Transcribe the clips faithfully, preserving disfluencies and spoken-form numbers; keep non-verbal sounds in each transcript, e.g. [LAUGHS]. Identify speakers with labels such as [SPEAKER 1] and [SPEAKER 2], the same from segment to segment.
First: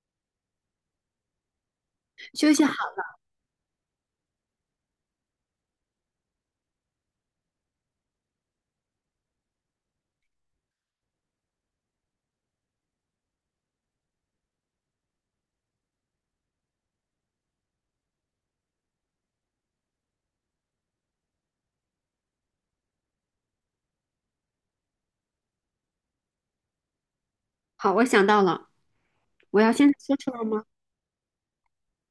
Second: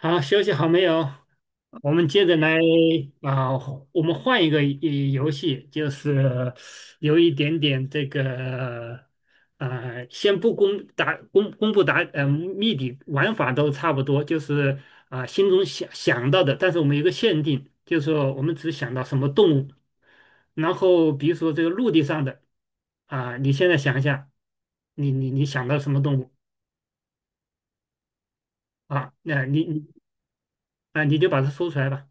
[SPEAKER 1] 好，休息好没有？我们接着
[SPEAKER 2] 休
[SPEAKER 1] 来。
[SPEAKER 2] 息好。
[SPEAKER 1] 啊、我们换一个一游戏，就是有一点点这个呃，先不公答公公布答呃谜底，玩法都差不多，就是啊、心中想想到的，但是我们有一个限定，就是说我们只想到什么动物。然后比如说这个陆地上的，啊、你现在想一下，你你你想到什么动物？
[SPEAKER 2] 好，我想到了，
[SPEAKER 1] 啊？那
[SPEAKER 2] 我
[SPEAKER 1] 你
[SPEAKER 2] 要
[SPEAKER 1] 你
[SPEAKER 2] 现在说出来吗？
[SPEAKER 1] 啊、你就把它说出来吧。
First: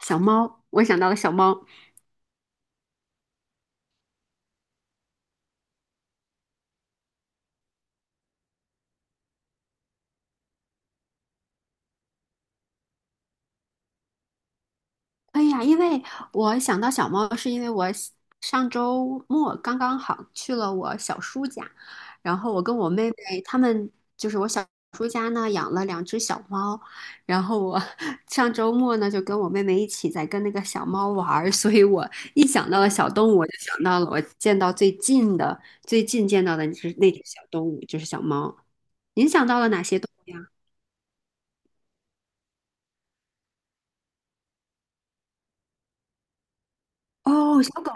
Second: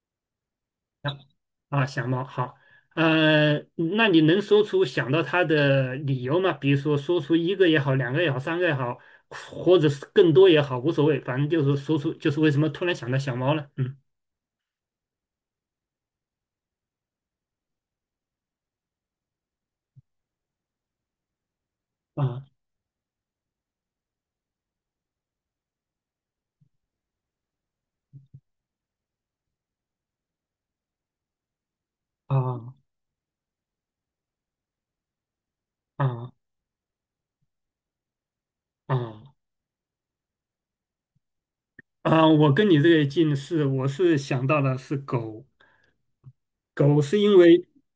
[SPEAKER 2] 小猫，我想到了小猫。
[SPEAKER 1] 啊，小猫好。呃，那你能说出想到它的理由吗？比如说说出一个也好，两个也好，三个也好，或者是更多也好，无所谓，反正就是说出就是为什么突然想到小猫了。嗯。
[SPEAKER 2] 哎呀，因为我想到小猫，是因为我喜上周末刚刚好去了我小叔家，然后
[SPEAKER 1] 啊
[SPEAKER 2] 我跟我妹妹他们就是我小叔家呢养了两只小猫，然后我 [LAUGHS] 上周末呢就跟我妹妹一起在跟那个小猫玩儿，所以我一想
[SPEAKER 1] 啊
[SPEAKER 2] 到了小动物，我就想到了我见到最近的最近
[SPEAKER 1] 啊
[SPEAKER 2] 见到的那只那只小动物就是小猫。您
[SPEAKER 1] 啊
[SPEAKER 2] 想到了哪些动物呀？
[SPEAKER 1] 啊！我跟你这个近似，我是想到的是狗。狗是因
[SPEAKER 2] 哦，
[SPEAKER 1] 为
[SPEAKER 2] 小狗。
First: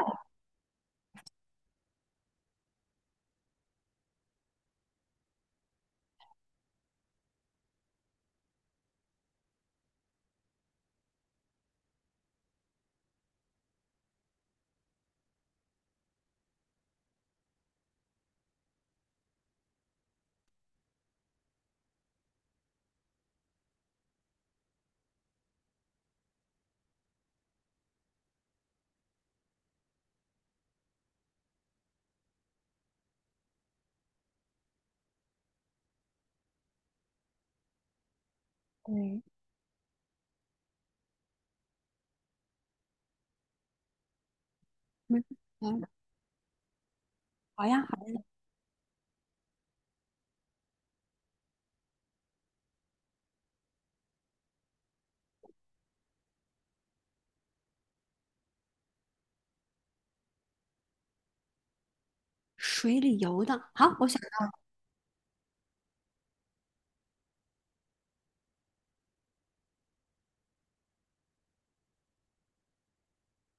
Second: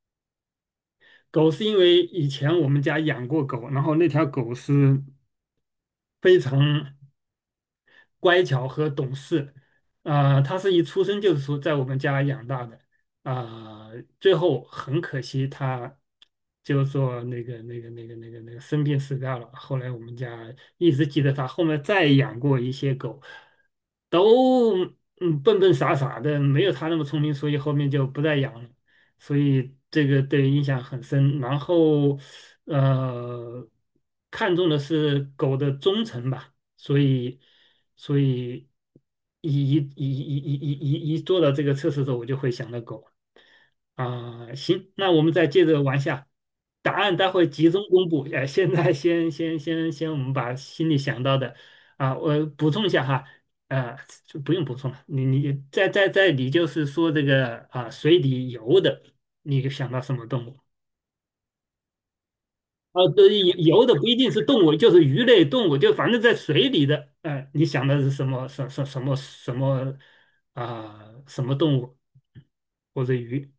[SPEAKER 1] 狗是因为以前我们家养过狗，然后那条狗是非常乖巧和懂事。啊、他是一出生就是说在我们家养大的。啊、最后很可惜他就是说那个那个那个那个那个生病死掉了。后来我们家一直记得他，后面再养过一些狗，都嗯笨笨傻傻的，没有他那么聪明，所以后面就不再养了。所以这个对印象很深。然后，呃，看重的是狗的忠诚吧。所以，所以
[SPEAKER 2] 对，
[SPEAKER 1] 一一一一一一一一做到这个测试的时候，我就会想到狗啊。行，那我
[SPEAKER 2] 嗯
[SPEAKER 1] 们再接着
[SPEAKER 2] 嗯，
[SPEAKER 1] 往下，答案待会
[SPEAKER 2] 好
[SPEAKER 1] 集
[SPEAKER 2] 呀，
[SPEAKER 1] 中
[SPEAKER 2] 好
[SPEAKER 1] 公布。
[SPEAKER 2] 呀。
[SPEAKER 1] 哎，现在先先先先，我们把心里想到的。啊，我补充一下哈。呃，就不用补充了。你你在在在，你就是说这个啊，水里游的，你想到什么动物？
[SPEAKER 2] 水
[SPEAKER 1] 啊，
[SPEAKER 2] 里
[SPEAKER 1] 对，
[SPEAKER 2] 游的。
[SPEAKER 1] 游的
[SPEAKER 2] 好，
[SPEAKER 1] 不
[SPEAKER 2] 我
[SPEAKER 1] 一
[SPEAKER 2] 想
[SPEAKER 1] 定是
[SPEAKER 2] 到
[SPEAKER 1] 动物，就是鱼类动物，就反正在水里的。哎，你想的是什么什什什么什么啊、什么动物或者鱼？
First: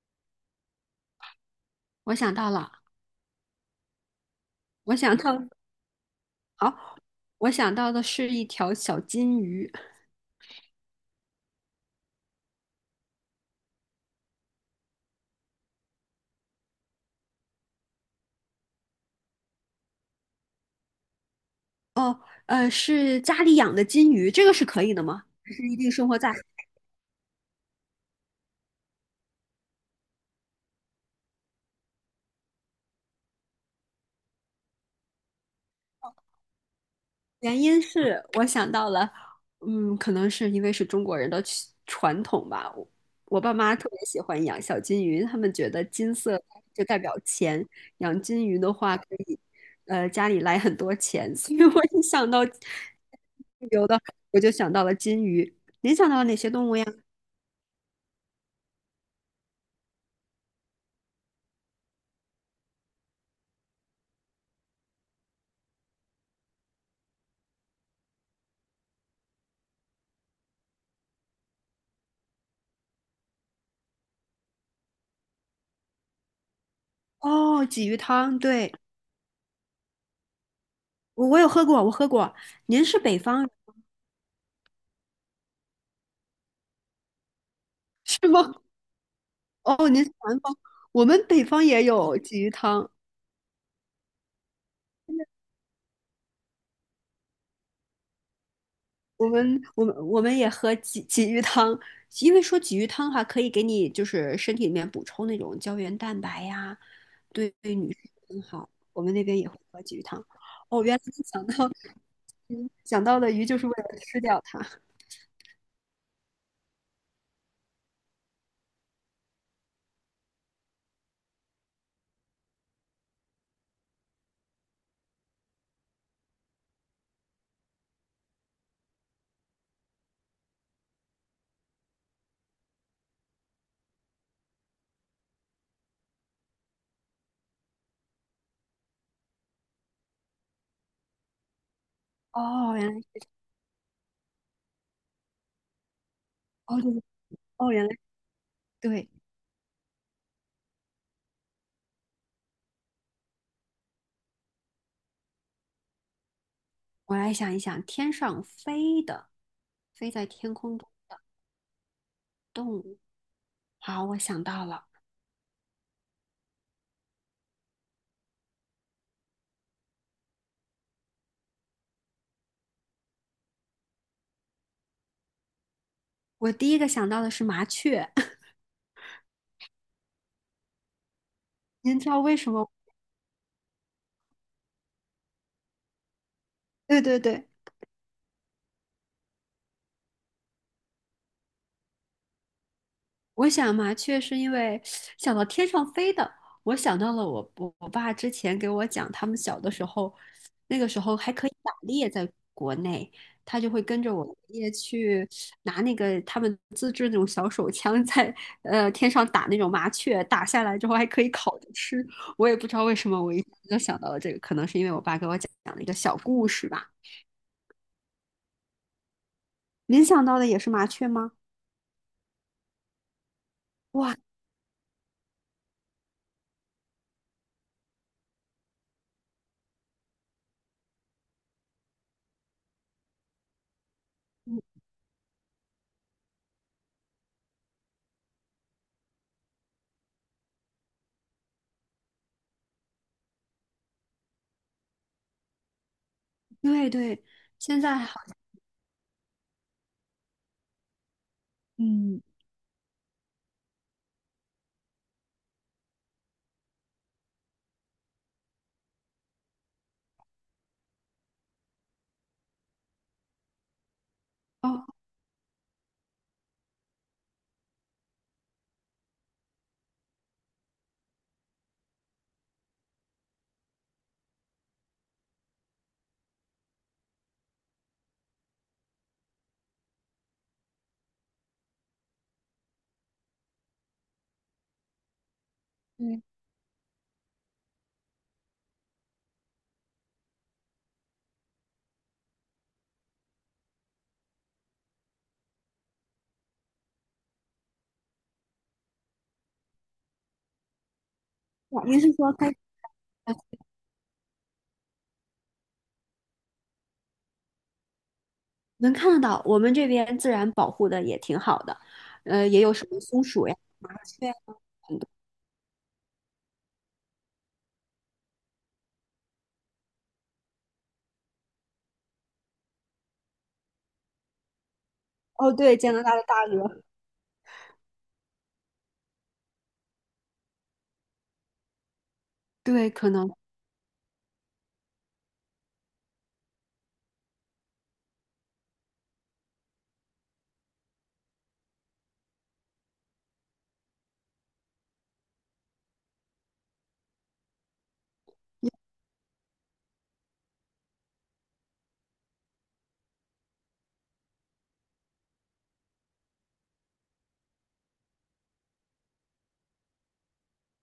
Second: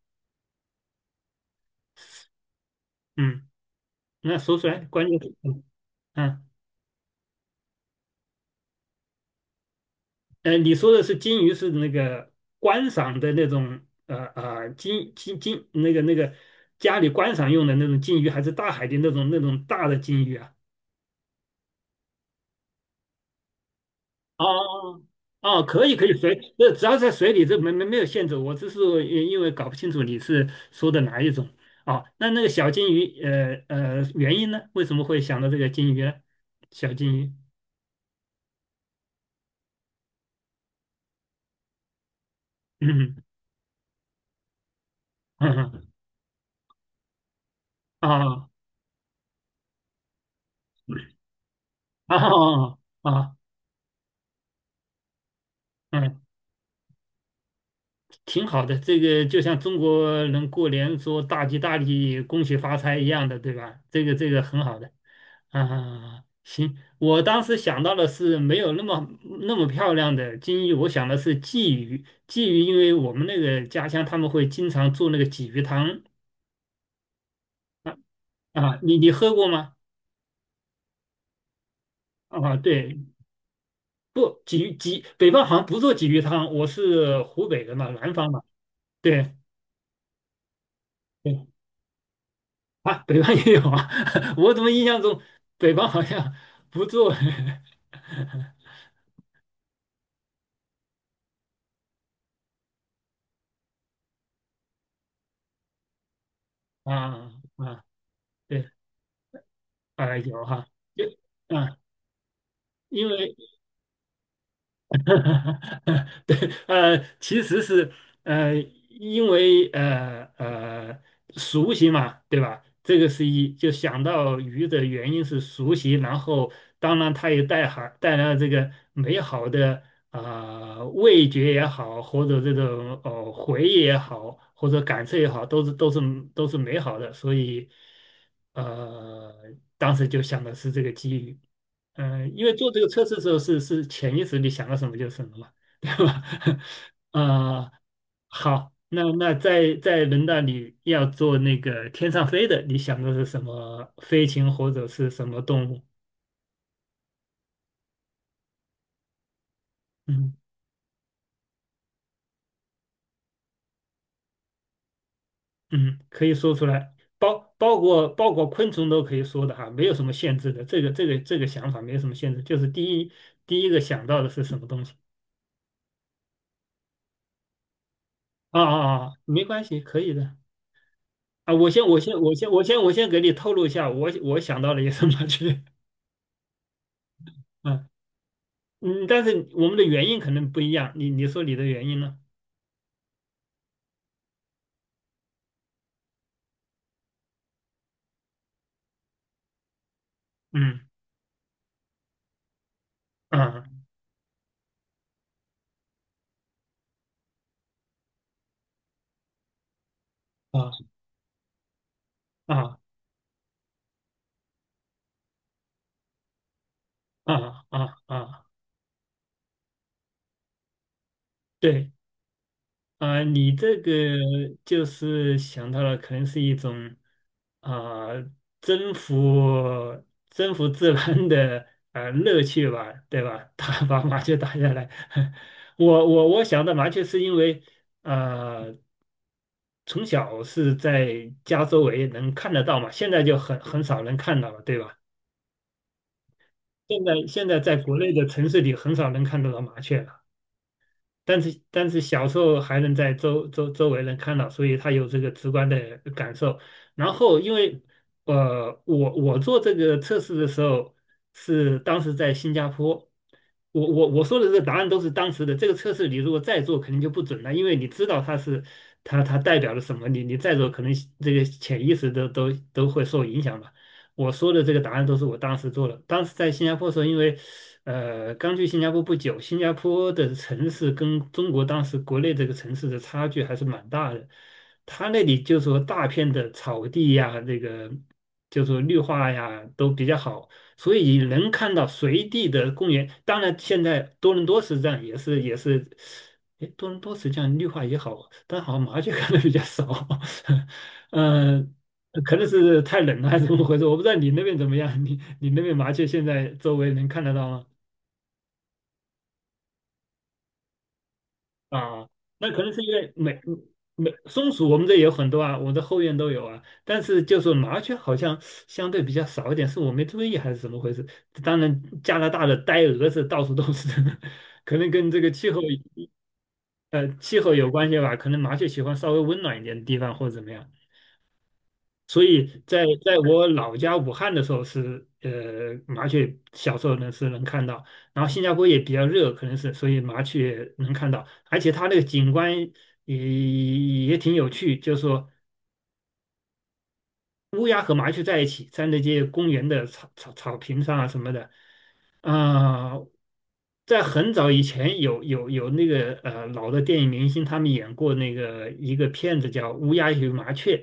[SPEAKER 2] 我想到了，
[SPEAKER 1] 嗯，那说出来，
[SPEAKER 2] 我
[SPEAKER 1] 关
[SPEAKER 2] 想
[SPEAKER 1] 键是。
[SPEAKER 2] 到
[SPEAKER 1] 嗯，啊。
[SPEAKER 2] [LAUGHS]，好，我想到的是一条小金鱼。
[SPEAKER 1] 呃，你说的是金鱼，是那个观赏的那种呃呃金金金那个那个家里观赏用的那种金鱼，还是大海的那种那种大的金鱼啊？
[SPEAKER 2] 哦，呃，是家里养的金鱼，这
[SPEAKER 1] 哦
[SPEAKER 2] 个是可以的吗？还
[SPEAKER 1] 哦，
[SPEAKER 2] 是
[SPEAKER 1] 哦
[SPEAKER 2] 一
[SPEAKER 1] 可
[SPEAKER 2] 定
[SPEAKER 1] 以可
[SPEAKER 2] 生
[SPEAKER 1] 以，
[SPEAKER 2] 活在？
[SPEAKER 1] 水，这只要在水里，这没没没有限制。我只是呃因为搞不清楚你是说的哪一种。哦。那那个小金鱼，呃呃，原因呢？为什么会想到这个金鱼呢？小金鱼，
[SPEAKER 2] 原因是我想到了，嗯，可能是因为是中国人的习传统吧。
[SPEAKER 1] [LAUGHS]
[SPEAKER 2] 我
[SPEAKER 1] 嗯
[SPEAKER 2] 我爸妈特别喜欢养小金鱼，他
[SPEAKER 1] 嗯
[SPEAKER 2] 们觉得
[SPEAKER 1] 嗯。
[SPEAKER 2] 金色就代表钱，养
[SPEAKER 1] 啊
[SPEAKER 2] 金鱼的话可以，呃，家里来很多钱。所以我一
[SPEAKER 1] 啊
[SPEAKER 2] 想到
[SPEAKER 1] 啊啊，
[SPEAKER 2] 有的，我就想到了金鱼。您想到
[SPEAKER 1] 嗯
[SPEAKER 2] 了哪些动物呀？
[SPEAKER 1] 挺好的。这个就像中国人过年说"大吉大利，恭喜发财"一样的，对吧？这个这个很好的啊。行，我当时想到的是没有那么那么漂亮的金鱼，我想的是鲫鱼。鲫鱼，因为我们那个家乡他们会经常做那个鲫鱼汤
[SPEAKER 2] 哦，鲫鱼汤，对，
[SPEAKER 1] 啊，你你喝过吗？
[SPEAKER 2] 我我有喝过，我喝过。
[SPEAKER 1] 啊，
[SPEAKER 2] 您
[SPEAKER 1] 对。
[SPEAKER 2] 是北方人
[SPEAKER 1] 不，鲫鱼鲫北方好像不做鲫鱼汤，我是湖北的嘛，南
[SPEAKER 2] 是
[SPEAKER 1] 方嘛。
[SPEAKER 2] 吗？[LAUGHS]
[SPEAKER 1] 对。
[SPEAKER 2] 南方，我们北
[SPEAKER 1] 对
[SPEAKER 2] 方也有鲫鱼汤。
[SPEAKER 1] 啊，北方也有啊。[LAUGHS] 我怎么印象中北方好像不做。 [LAUGHS]
[SPEAKER 2] 我们我们我们也喝鲫鲫鱼汤，因为说鲫鱼汤的话，可以给你就是身体里面补充那种胶原蛋白呀，
[SPEAKER 1] 啊
[SPEAKER 2] 对对
[SPEAKER 1] 啊，
[SPEAKER 2] 女生很好。
[SPEAKER 1] 对，
[SPEAKER 2] 我们那边也会喝鲫鱼
[SPEAKER 1] 啊
[SPEAKER 2] 汤。
[SPEAKER 1] 有哈，
[SPEAKER 2] 哦，原来
[SPEAKER 1] 就
[SPEAKER 2] 你想到
[SPEAKER 1] 啊，
[SPEAKER 2] 嗯想
[SPEAKER 1] 因
[SPEAKER 2] 到的
[SPEAKER 1] 为
[SPEAKER 2] 鱼就是为了吃掉它。
[SPEAKER 1] [LAUGHS] 对。呃，其实是。呃，因为呃呃熟悉嘛，对吧？这个是一就想到鱼的原因是熟悉，然后当然它也带含带来了这个美好的。啊、呃味觉也好，或者这种呃回忆也好，或者感受也好，都是都是都是美好的，所以呃当时就想的是这个机遇。嗯，呃因为做
[SPEAKER 2] 哦，
[SPEAKER 1] 这个
[SPEAKER 2] 原
[SPEAKER 1] 测试
[SPEAKER 2] 来。
[SPEAKER 1] 的时候是是潜意识你想到什么就是什么嘛，对吧？
[SPEAKER 2] 哦对。
[SPEAKER 1] [LAUGHS]
[SPEAKER 2] 哦
[SPEAKER 1] 啊、
[SPEAKER 2] 原来。
[SPEAKER 1] 好。那
[SPEAKER 2] 对，
[SPEAKER 1] 那在在轮到你要做那个天上飞的，你想的是什么飞禽或者是什么动物？
[SPEAKER 2] 我来想一想，天上飞的，飞在
[SPEAKER 1] 嗯
[SPEAKER 2] 天空中的动物。好，我想到了，
[SPEAKER 1] 嗯，可以说出来，包包括包括昆虫都可以说的哈，没有什么限制的。这个这个这个想法没有什么限制，就是第一第一个想到的是什么东西？
[SPEAKER 2] 我第一个想到的是麻雀。[LAUGHS]
[SPEAKER 1] 啊啊啊，啊没关系，可以的。啊，我先，
[SPEAKER 2] 您
[SPEAKER 1] 我
[SPEAKER 2] 知
[SPEAKER 1] 先，
[SPEAKER 2] 道
[SPEAKER 1] 我
[SPEAKER 2] 为
[SPEAKER 1] 先，
[SPEAKER 2] 什
[SPEAKER 1] 我
[SPEAKER 2] 么？
[SPEAKER 1] 先，我先给你透露一下，我我想到了一个什么去。
[SPEAKER 2] 对对
[SPEAKER 1] [LAUGHS]
[SPEAKER 2] 对，
[SPEAKER 1] 啊，嗯，但是我们的原因可能不一样，你你说你的原因呢？
[SPEAKER 2] 我想麻雀是因为想到天上飞的，我想到了我我我爸之前给我讲，他们小的时候，那
[SPEAKER 1] 嗯
[SPEAKER 2] 个时候还可以打猎，在国内，他就会
[SPEAKER 1] 啊
[SPEAKER 2] 跟着我爷爷去拿那个他们自制那种小手枪在，呃天上打那种麻雀，打下来之
[SPEAKER 1] 啊
[SPEAKER 2] 后还可以烤着吃。我也不知
[SPEAKER 1] 啊
[SPEAKER 2] 道为什么，我一下子就想到了这个，可能是因为我爸给我讲了一个小故事吧。
[SPEAKER 1] 啊啊啊，
[SPEAKER 2] 您想到的也是麻雀吗？
[SPEAKER 1] 对啊，你这个
[SPEAKER 2] 哇，
[SPEAKER 1] 就是想到了，可能是一种啊征服征服自然的呃乐趣吧，对吧？[LAUGHS] 打把麻雀打下来，[LAUGHS] 我我我想到麻雀是因为。啊。从小是在家周围能看得到嘛，现在就很很少能看到了，对吧？
[SPEAKER 2] 对
[SPEAKER 1] 现在
[SPEAKER 2] 对，
[SPEAKER 1] 现在在
[SPEAKER 2] 现
[SPEAKER 1] 国
[SPEAKER 2] 在
[SPEAKER 1] 内
[SPEAKER 2] 好，
[SPEAKER 1] 的城市里很少能看得到麻雀了。但是但是
[SPEAKER 2] 嗯，
[SPEAKER 1] 小时候还能在周周周围能看到，所以他有这个直观的感受。然后因为呃，我我做这个测试的时候是当时在新加坡。我我我说的这个答案
[SPEAKER 2] 哦。
[SPEAKER 1] 都是当时的。这个测试你如果再做，肯定就不准了，因为你知道它是它它代表了什么，你你再做可能这个潜意识都都都会受影响吧。我说的这个答案都是我当时做的。当时在新加坡的时候，因为呃，刚去新加坡不久，新加坡的城市跟中国当时国内这个城市的差距还是蛮大的。他那里就说大片
[SPEAKER 2] 对
[SPEAKER 1] 的草地呀，这个就说绿化呀都比较好，所以能看到随地的公园。当然，现在多伦多实际上也是也是，哎，多伦多实际上绿化也好，但好像麻雀看的比较少。[LAUGHS] 嗯。
[SPEAKER 2] 啊。您是说
[SPEAKER 1] 可能
[SPEAKER 2] 开
[SPEAKER 1] 是太冷了
[SPEAKER 2] 呃
[SPEAKER 1] 还是怎么回事？我不知道你那边怎么样，你你那边麻雀现在周围能看得到吗？
[SPEAKER 2] 能看得到？我们这边自然保护的也挺好的，
[SPEAKER 1] 啊，
[SPEAKER 2] 呃，
[SPEAKER 1] 那可
[SPEAKER 2] 也
[SPEAKER 1] 能
[SPEAKER 2] 有
[SPEAKER 1] 是
[SPEAKER 2] 什
[SPEAKER 1] 因
[SPEAKER 2] 么
[SPEAKER 1] 为
[SPEAKER 2] 松
[SPEAKER 1] 美
[SPEAKER 2] 鼠呀、麻
[SPEAKER 1] 美
[SPEAKER 2] 雀呀，
[SPEAKER 1] 松鼠，我们这
[SPEAKER 2] 很
[SPEAKER 1] 也
[SPEAKER 2] 多。
[SPEAKER 1] 有很多啊，我的后院都有啊。但是就是麻雀好像相对比较少一点，是我没注意还是怎么回事？当然，加拿大的呆鹅是到处都是，[LAUGHS] 可能跟这个气
[SPEAKER 2] 哦，
[SPEAKER 1] 候
[SPEAKER 2] 对，加拿大的大鹅。
[SPEAKER 1] 呃气候有关系吧。可能麻雀喜欢稍微温暖一点的地方或者怎么样。所以在
[SPEAKER 2] 对，可
[SPEAKER 1] 在
[SPEAKER 2] 能。
[SPEAKER 1] 我老家武汉的时候是呃麻雀，小时候呢是能看到，然后新加坡也比较热，可能是所以麻雀能看到。而且它那个景观也也挺有趣，就是说乌鸦和麻雀在一起，在那些公园的草草草坪上啊什么的。啊、在很早以前有有有那个呃老的电影明星他们演过那个一个片子叫《乌鸦与麻雀》。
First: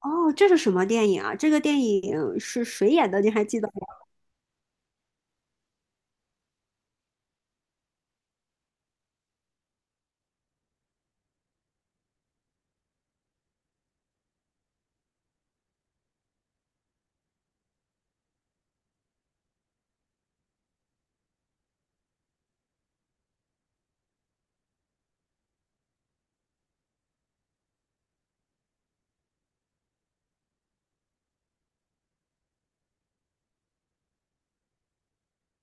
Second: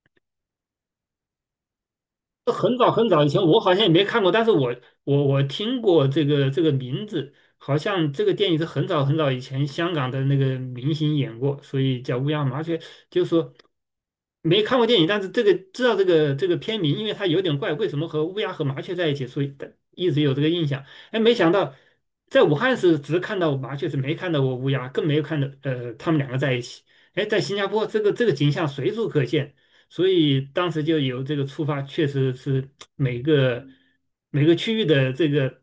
[SPEAKER 2] 哦，这是什么电影啊？这个电影是
[SPEAKER 1] 很
[SPEAKER 2] 谁
[SPEAKER 1] 早很
[SPEAKER 2] 演的？
[SPEAKER 1] 早以
[SPEAKER 2] 你
[SPEAKER 1] 前，
[SPEAKER 2] 还
[SPEAKER 1] 我
[SPEAKER 2] 记得
[SPEAKER 1] 好
[SPEAKER 2] 吗？
[SPEAKER 1] 像也没看过，但是我我我听过这个这个名字。好像这个电影是很早很早以前香港的那个明星演过，所以叫《乌鸦麻雀》，就是说没看过电影，但是这个知道这个这个片名，因为它有点怪，为什么和乌鸦和麻雀在一起，所以一直有这个印象。哎，没想到在武汉是只看到麻雀，是没看到过乌鸦，更没有看到呃他们两个在一起。哎，在新加坡这个这个景象随处可见。所以当时就有这个出发，确实是每个每个区域的这个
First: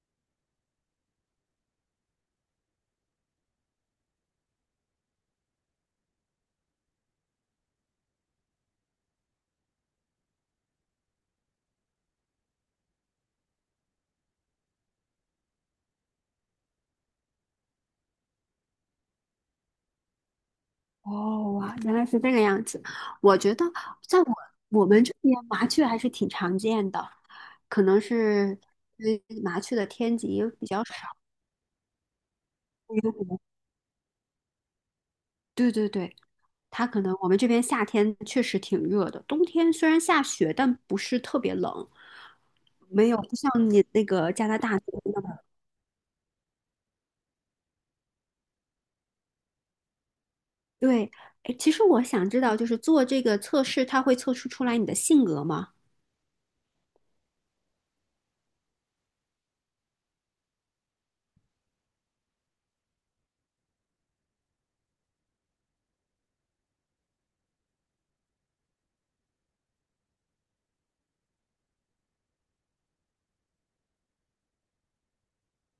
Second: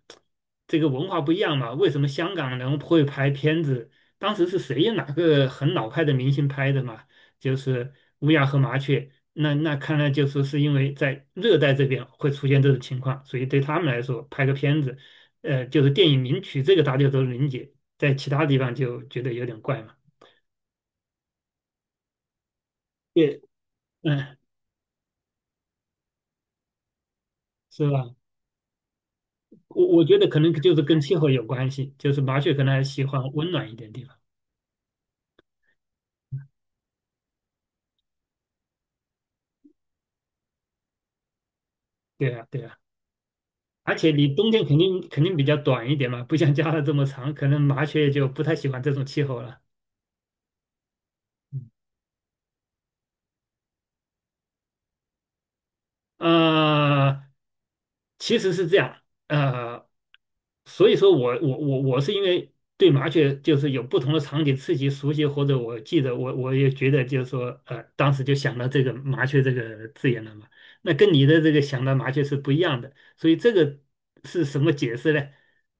[SPEAKER 1] 这个文化不一样嘛。为什么香港人会拍片子？当时是谁哪个很老派的明星拍的嘛？就是乌鸦和麻雀。那那看来就说是因为在热带这边会出现这种情况，所以对他们来说拍个片子，呃，就是电影名曲这个大家都能理解，在其他地方就觉得有点怪嘛。
[SPEAKER 2] 哦，哇，原来是这个样子。我
[SPEAKER 1] 对。
[SPEAKER 2] 觉得在我
[SPEAKER 1] 嗯，
[SPEAKER 2] 我们这边麻雀还是挺常见的，可
[SPEAKER 1] 是
[SPEAKER 2] 能
[SPEAKER 1] 吧？
[SPEAKER 2] 是因为麻雀
[SPEAKER 1] 我
[SPEAKER 2] 的
[SPEAKER 1] 我觉
[SPEAKER 2] 天
[SPEAKER 1] 得可
[SPEAKER 2] 敌
[SPEAKER 1] 能
[SPEAKER 2] 比
[SPEAKER 1] 就是
[SPEAKER 2] 较少。
[SPEAKER 1] 跟气候有关系，就是麻雀可能还喜欢温暖一点地方。
[SPEAKER 2] 对对对，它可能我们这边夏天确实挺热的，冬天虽然下雪，但不是特别冷，
[SPEAKER 1] 对呀对呀，
[SPEAKER 2] 没有不像你
[SPEAKER 1] 而
[SPEAKER 2] 那
[SPEAKER 1] 且你
[SPEAKER 2] 个加
[SPEAKER 1] 冬
[SPEAKER 2] 拿
[SPEAKER 1] 天
[SPEAKER 2] 大
[SPEAKER 1] 肯
[SPEAKER 2] 那
[SPEAKER 1] 定
[SPEAKER 2] 边那
[SPEAKER 1] 肯定比
[SPEAKER 2] 么。
[SPEAKER 1] 较短一点嘛，不像加拿大这么长，可能麻雀就不太喜欢这种气候了。
[SPEAKER 2] 对，哎，
[SPEAKER 1] 嗯
[SPEAKER 2] 其实我想知道，就是做这个测试，它会测试出来你的性格吗？
[SPEAKER 1] 呃，其实是这样。呃，所以说我我我我是因为对麻雀就是有不同的场景刺激熟悉，或者我记得我我也觉得就是说，呃，当时就想到这个麻雀这个字眼了嘛。那跟你的这个想到麻雀是不一样的，所以这个是什么解释呢？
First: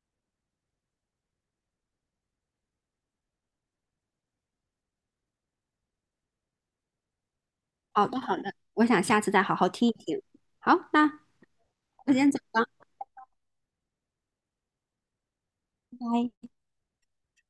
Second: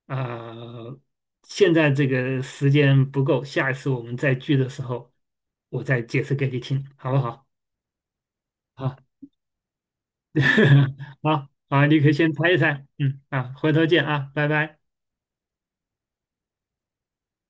[SPEAKER 1] 啊、现在这个时间不够，下一次我们再聚的时候，我再解释给你听，好不好？
[SPEAKER 2] 好的，好的，我想
[SPEAKER 1] 啊。
[SPEAKER 2] 下次再好好听一听。好，
[SPEAKER 1] [LAUGHS]
[SPEAKER 2] 那
[SPEAKER 1] 好啊，你可以
[SPEAKER 2] 我
[SPEAKER 1] 先
[SPEAKER 2] 先走
[SPEAKER 1] 猜一
[SPEAKER 2] 了，
[SPEAKER 1] 猜，嗯啊，回头见啊，拜拜。
[SPEAKER 2] 拜拜。